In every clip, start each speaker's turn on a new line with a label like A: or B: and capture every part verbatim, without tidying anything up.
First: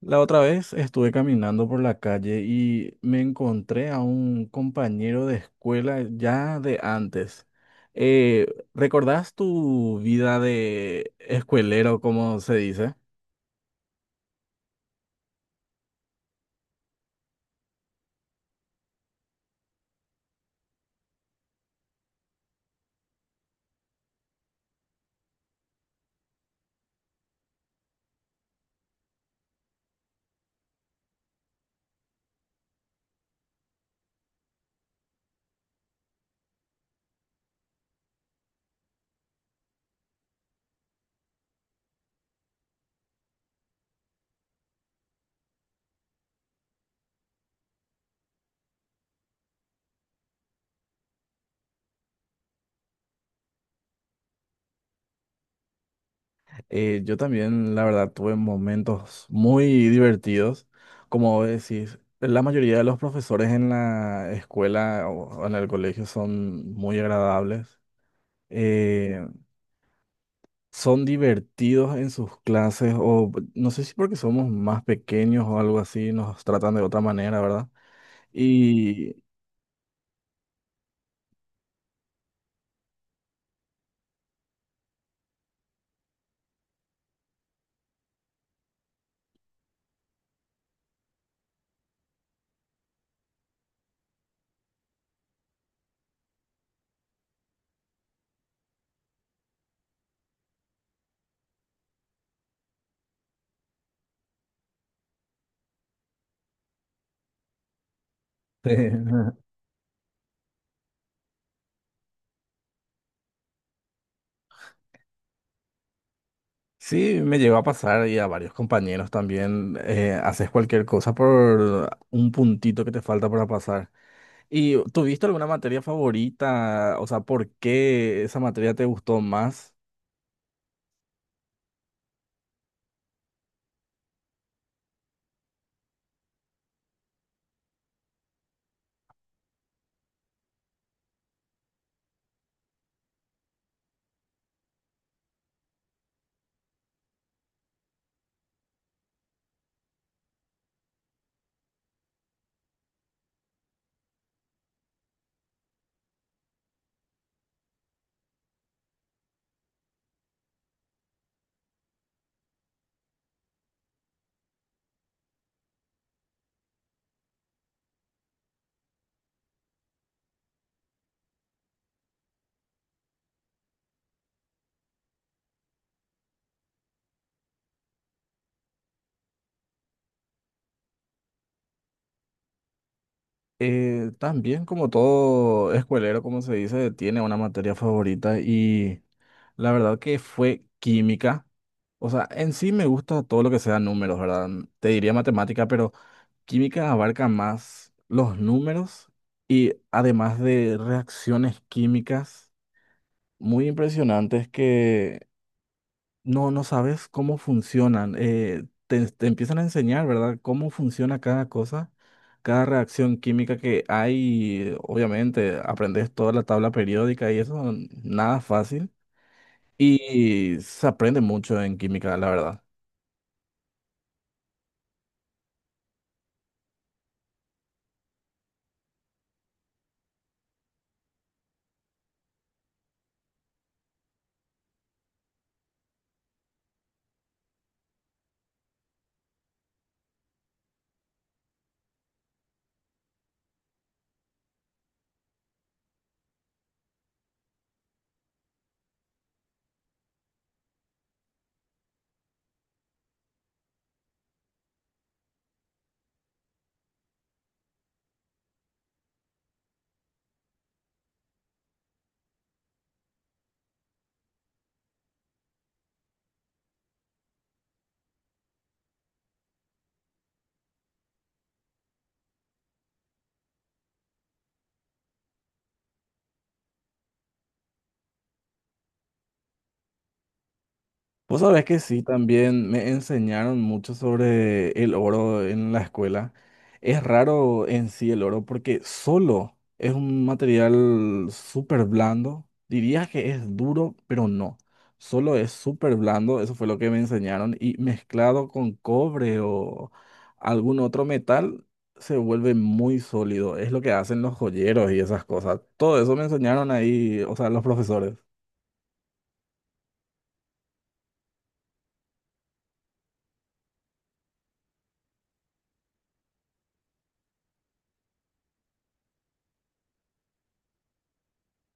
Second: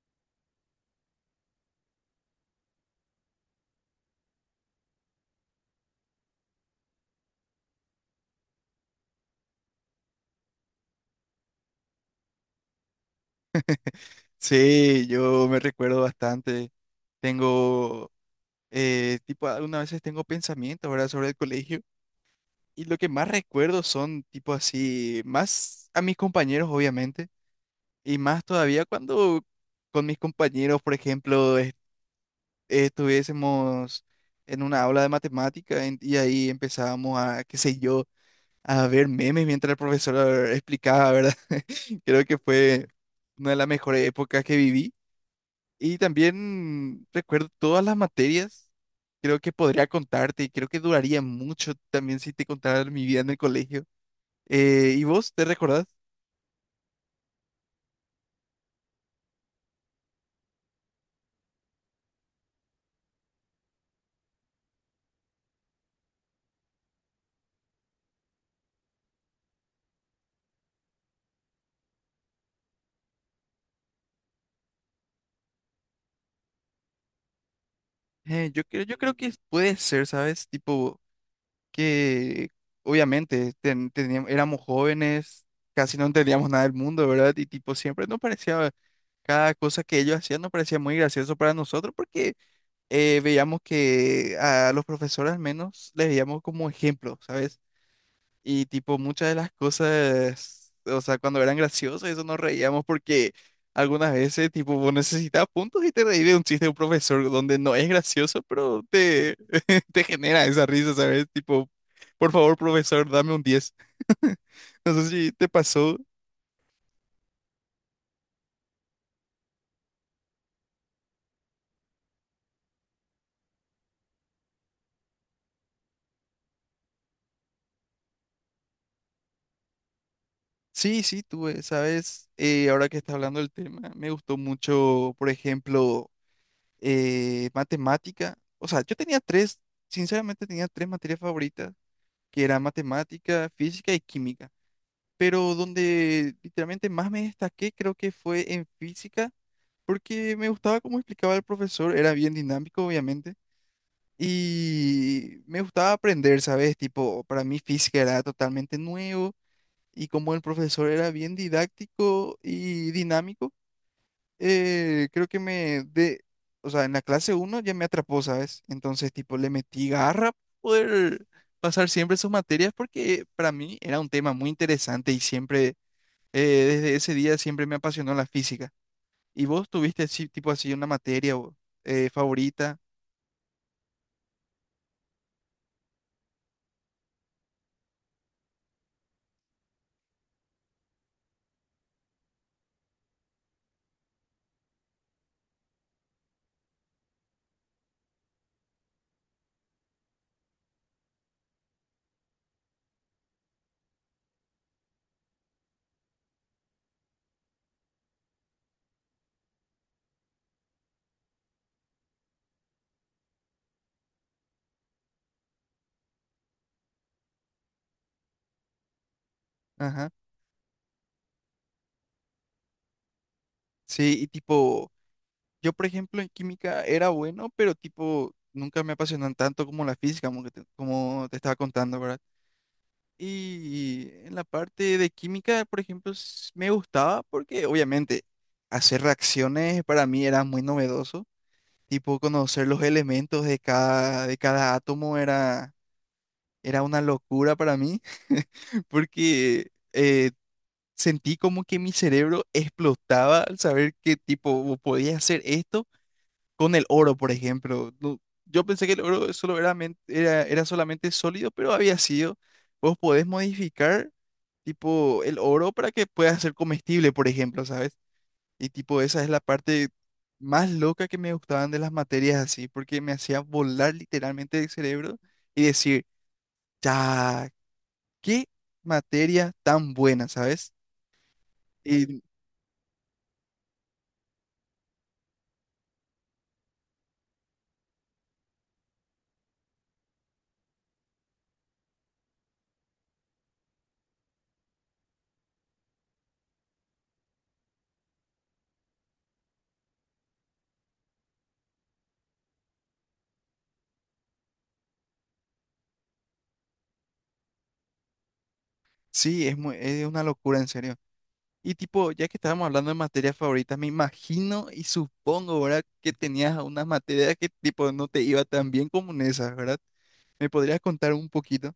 A: La otra vez estuve caminando por la calle y me encontré a un compañero de escuela ya de antes. Eh, ¿Recordás tu vida de escuelero, como se dice?
B: Sí, yo me recuerdo bastante. Tengo, eh, Tipo, algunas veces tengo pensamientos, ¿verdad? Sobre el colegio. Y lo que más recuerdo son, tipo, así, más a mis compañeros, obviamente. Y más todavía cuando con mis compañeros, por ejemplo, est- estuviésemos en una aula de matemática en- y ahí empezábamos a, qué sé yo, a ver memes mientras el profesor explicaba, ¿verdad? Creo que fue una de las mejores épocas que viví. Y también recuerdo todas las materias. Creo que podría contarte y creo que duraría mucho también si te contara mi vida en el colegio. Eh, ¿y vos te recordás?
A: Eh, yo también, la verdad, tuve momentos muy divertidos. Como vos decís, la mayoría de los profesores en la escuela o o en el colegio son muy agradables. Eh, Son divertidos en sus clases o no sé si porque somos más pequeños o algo así, nos tratan de otra manera, ¿verdad?
B: Eh, yo creo, yo creo
A: Y
B: que puede ser, ¿sabes? Tipo, que obviamente ten- teníamos- éramos jóvenes, casi no entendíamos nada del mundo, ¿verdad? Y tipo, siempre nos parecía, cada cosa que ellos hacían nos parecía muy gracioso para nosotros porque eh, veíamos que a los profesores al menos les veíamos como ejemplo, ¿sabes? Y tipo, muchas de las cosas, o sea, cuando eran graciosas, eso nos reíamos porque algunas veces, tipo, vos necesitabas puntos y te reí de un chiste de un profesor donde no es gracioso, pero te, te genera esa risa, ¿sabes? Tipo, por favor, profesor, dame un diez. No sé si te pasó.
A: sí, me llegó a pasar y a varios compañeros también, eh, haces cualquier cosa por un puntito que te falta para pasar. ¿Y tuviste alguna materia favorita? O sea, ¿por qué esa materia te gustó más?
B: Sí, sí, tuve, ¿sabes? Eh, ahora que está hablando del tema, me gustó mucho, por ejemplo, eh, matemática. O sea, yo tenía tres, sinceramente tenía tres materias favoritas, que era matemática, física y química. Pero donde literalmente más me destaqué creo que fue en física, porque me gustaba cómo explicaba el profesor, era bien dinámico, obviamente, y me gustaba aprender, ¿sabes? Tipo, para mí física era totalmente nuevo, y como el profesor era bien didáctico y dinámico, eh, creo que me de, o sea, en la clase uno ya me atrapó, ¿sabes? Entonces, tipo, le metí garra para poder pasar siempre sus materias porque para mí era un tema muy interesante y siempre, eh, desde ese día siempre me apasionó la física. ¿Y vos tuviste así, tipo así, una materia o, eh, favorita?
A: Eh, también como todo escuelero, como se dice, tiene una materia favorita y la verdad que fue química. O sea, en sí me gusta todo lo que sea números, ¿verdad? Te diría matemática, pero química abarca más los números y además de reacciones químicas muy impresionantes que no, no sabes cómo funcionan. Eh, te, te empiezan a enseñar, ¿verdad? Cómo funciona cada cosa, cada reacción química que hay. Obviamente, aprendes toda la tabla periódica y eso, nada fácil.
B: Ajá.
A: Y se aprende mucho en química, la verdad.
B: Sí, y tipo, yo por ejemplo en química era bueno, pero tipo, nunca me apasionan tanto como la física, como, que te- como te estaba contando, ¿verdad? Y en la parte de química, por ejemplo, s- me gustaba porque obviamente hacer reacciones para mí era muy novedoso. Tipo, conocer los elementos de cada, de cada, átomo era, era una locura para mí, porque eh, sentí como que mi cerebro explotaba al saber que tipo podía hacer esto con el oro, por ejemplo. No, yo pensé que el oro solo era, men- era, era solamente sólido, pero había sido, vos podés modificar tipo el oro para que pueda ser comestible, por ejemplo, ¿sabes? Y tipo esa es la parte más loca que me gustaban de las materias así, porque me hacía volar literalmente el cerebro y decir, ya, qué materia tan buena, ¿sabes?
A: Vos sabés que sí,
B: Y
A: también me enseñaron mucho sobre el oro en la escuela. Es raro en sí el oro porque solo es un material súper blando. Diría que es duro, pero no. Solo es súper blando, eso fue lo que me enseñaron. Y mezclado con cobre o algún otro metal, se vuelve muy sólido. Es lo que hacen los joyeros y esas cosas. Todo eso me enseñaron ahí, o sea, los profesores.
B: sí, es muy- es una locura, en serio. Y tipo, ya que estábamos hablando de materias favoritas, me imagino y supongo, ¿verdad? Que tenías unas materias que tipo no te iba tan bien como en esas, ¿verdad? ¿Me podrías contar un poquito?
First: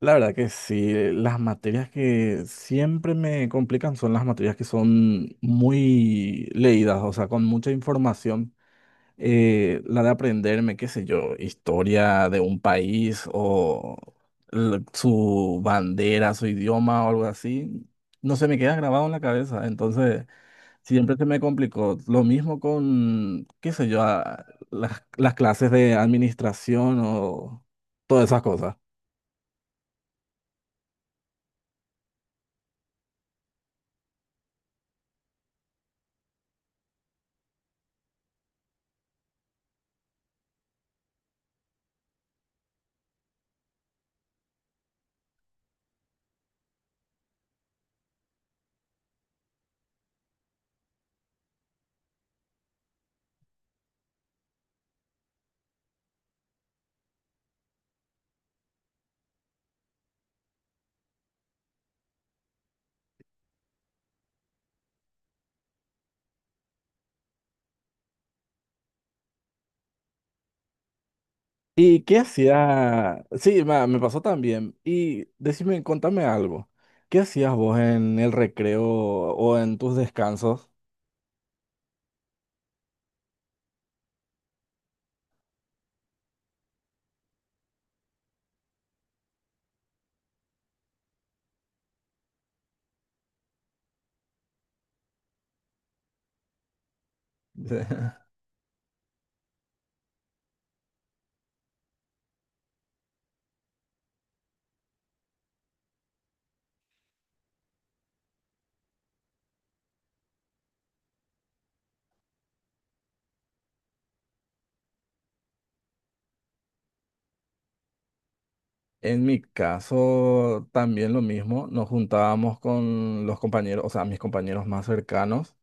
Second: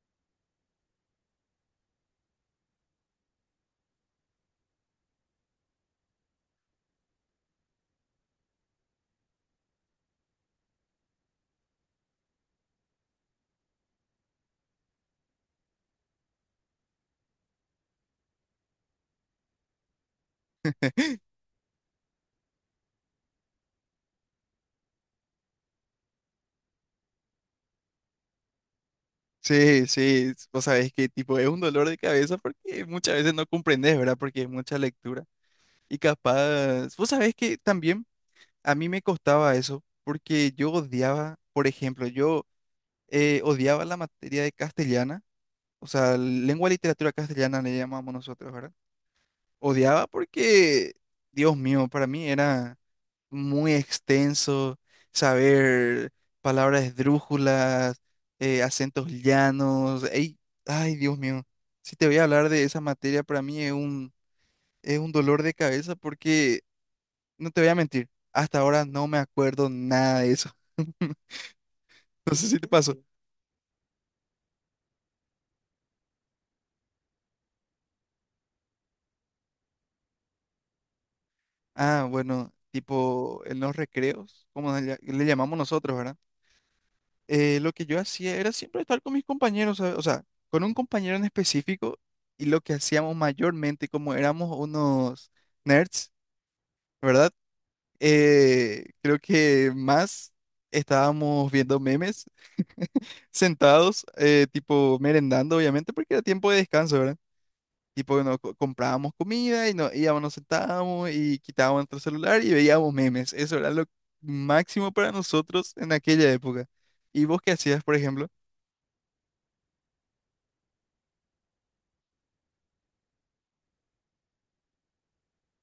A: La verdad que sí, eh, las materias que siempre me complican son las materias que son muy leídas, o sea, con mucha información. Eh, la de aprenderme, qué sé yo, historia de un país o l- su bandera, su idioma o algo así, no se me queda grabado en la cabeza. Entonces, siempre se me complicó. Lo mismo con, qué sé yo, a- las, las clases de administración o todas esas cosas.
B: Sí, sí, vos sabés que tipo es un dolor de cabeza porque muchas veces no comprendes, ¿verdad? Porque es mucha lectura. Y capaz, vos sabés que también a mí me costaba eso porque yo odiaba, por ejemplo, yo eh, odiaba la materia de castellana, o sea, lengua y literatura castellana le llamamos nosotros, ¿verdad? Odiaba porque, Dios mío, para mí era muy extenso, saber palabras esdrújulas, eh, acentos llanos. Ey, ay, Dios mío, si te voy a hablar de esa materia, para mí es un, es un dolor de cabeza porque, no te voy a mentir, hasta ahora no me acuerdo nada de eso.
A: ¿Y qué
B: No sé si te pasó. Mm.
A: hacía? Sí, ma- me pasó también. Y decime, contame algo. ¿Qué hacías vos en el recreo o en tus descansos?
B: Ah, bueno, tipo en los recreos, como le le llamamos nosotros, ¿verdad? Eh, lo que yo hacía era siempre estar con mis compañeros, ¿sabe? O sea, con un compañero en específico y lo que hacíamos mayormente, como éramos unos nerds, ¿verdad?
A: De-
B: Eh, creo que más estábamos viendo memes sentados, eh, tipo merendando, obviamente, porque era tiempo de descanso, ¿verdad? Tipo, nos co- comprábamos comida y nos íbamos, nos sentábamos y quitábamos nuestro celular y veíamos memes. Eso era lo máximo para nosotros en aquella época. ¿Y vos qué hacías, por ejemplo?
A: En mi caso, también lo mismo. Nos juntábamos con los compañeros, o sea, mis compañeros más cercanos.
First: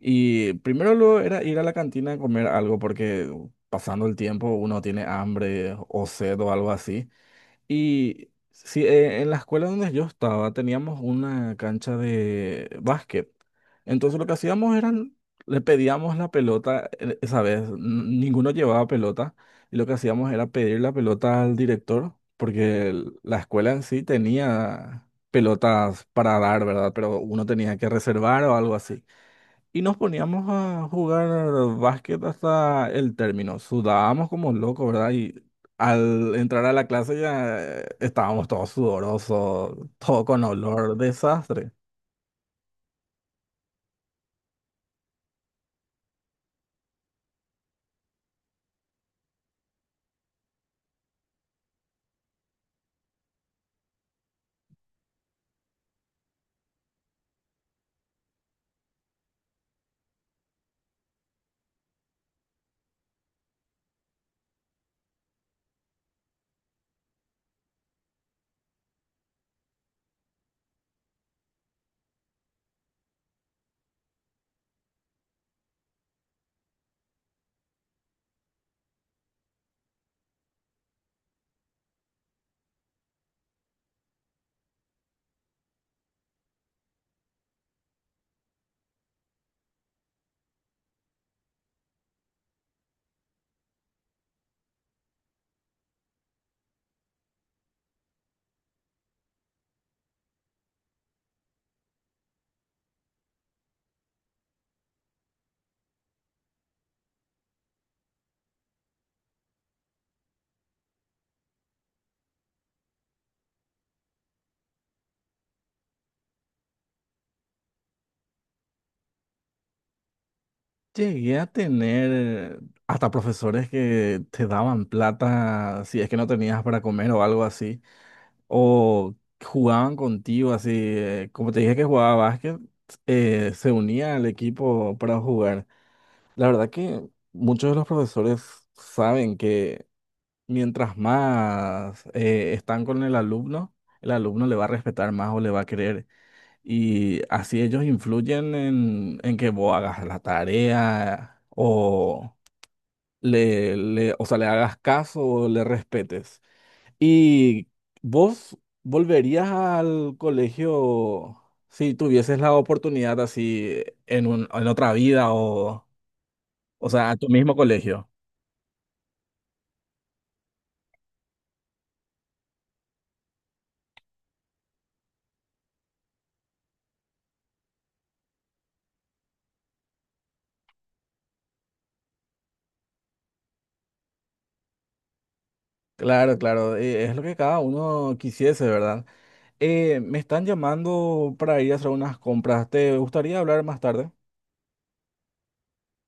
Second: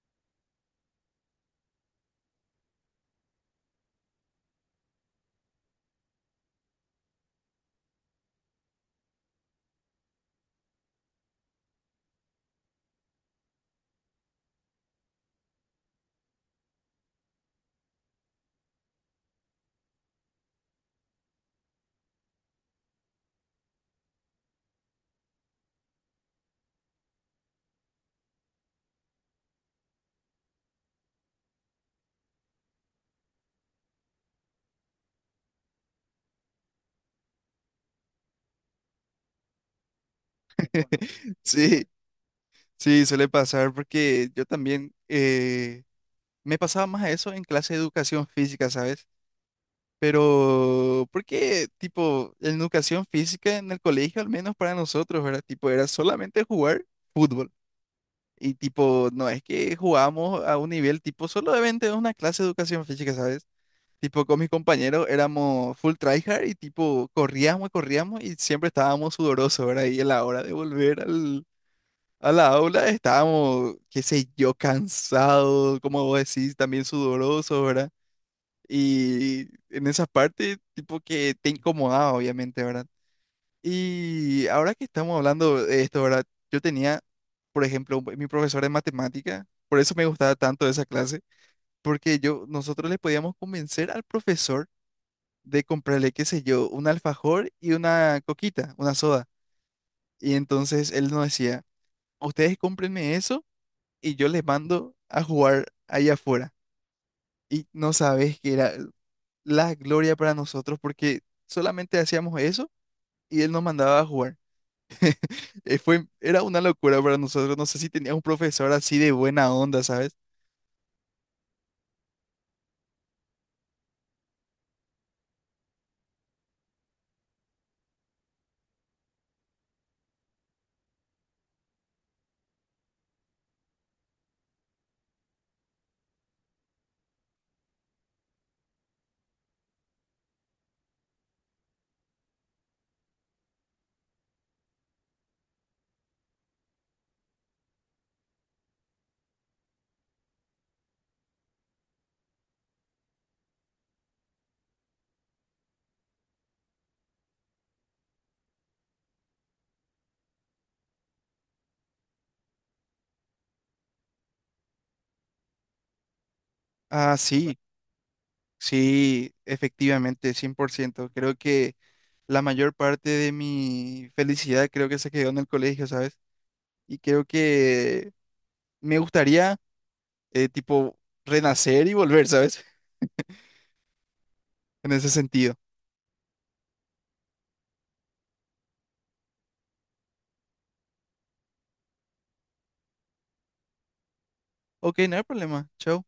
A: Y primero lo era ir a la cantina a comer algo porque uh, pasando el tiempo uno tiene hambre o sed o algo así. Y sí, eh, en la escuela donde yo estaba teníamos una cancha de básquet. Entonces lo que hacíamos era, le pedíamos la pelota, eh, esa vez n- ninguno llevaba pelota, y lo que hacíamos era pedir la pelota al director, porque el- la escuela en sí tenía pelotas para dar, ¿verdad? Pero uno tenía que reservar o algo así. Y nos poníamos a jugar básquet hasta el término. Sudábamos como locos, ¿verdad? Y al entrar a la clase ya eh, estábamos todos sudorosos, todo con olor, desastre.
B: Sí, sí, suele pasar porque yo también eh, me pasaba más a eso en clase de educación física, ¿sabes? Pero, porque, tipo, en educación física en el colegio, al menos para nosotros, ¿verdad? Tipo, era solamente jugar fútbol. Y, tipo, no es que jugábamos a un nivel, tipo, solamente una clase de educación física, ¿sabes? Tipo, con mis compañeros éramos full tryhard y, tipo, corríamos y corríamos y siempre estábamos sudorosos, ¿verdad? Y a la hora de volver al a la aula estábamos, qué sé yo, cansados, como vos decís, también sudorosos, ¿verdad? Y en esas partes, tipo que te incomodaba, obviamente, ¿verdad? Y ahora que estamos hablando de esto, ¿verdad? Yo tenía, por ejemplo, un- mi profesor de matemática, por eso me gustaba tanto esa clase, porque yo, nosotros le podíamos convencer al profesor de comprarle, qué sé yo, un alfajor y una coquita, una soda. Y entonces él nos decía, ustedes cómprenme eso y yo les mando a jugar allá afuera. Y no sabes que era la gloria para nosotros porque solamente hacíamos eso y él nos mandaba a jugar. Eh, fue, era una locura para nosotros. No sé si tenías un profesor así de buena onda, ¿sabes?
A: Llegué a tener eh, hasta profesores que te daban plata si es que no tenías para comer o algo así. O jugaban contigo así. eh, Como te dije que jugaba básquet, eh, se unía al equipo para jugar. La verdad que muchos de los profesores saben que mientras más eh, están con el alumno, el alumno le va a respetar más o le va a querer. Y así ellos influyen en, en que vos hagas la tarea o le, le- o sea, le hagas caso o le respetes. ¿Y vos volverías al colegio si tuvieses la oportunidad así en un, en otra vida o, o sea, a
B: Ah,
A: tu mismo
B: sí,
A: colegio?
B: sí, efectivamente, cien por ciento. Creo que la mayor parte de mi felicidad creo que se quedó en el colegio, ¿sabes? Y creo que me gustaría, eh, tipo, renacer y volver, ¿sabes? En ese sentido.
A: Claro, claro, eh, es lo que cada uno quisiese, ¿verdad? Eh, me están llamando para ir a hacer unas compras. ¿Te gustaría hablar más tarde?
B: Ok, no hay problema. Chao.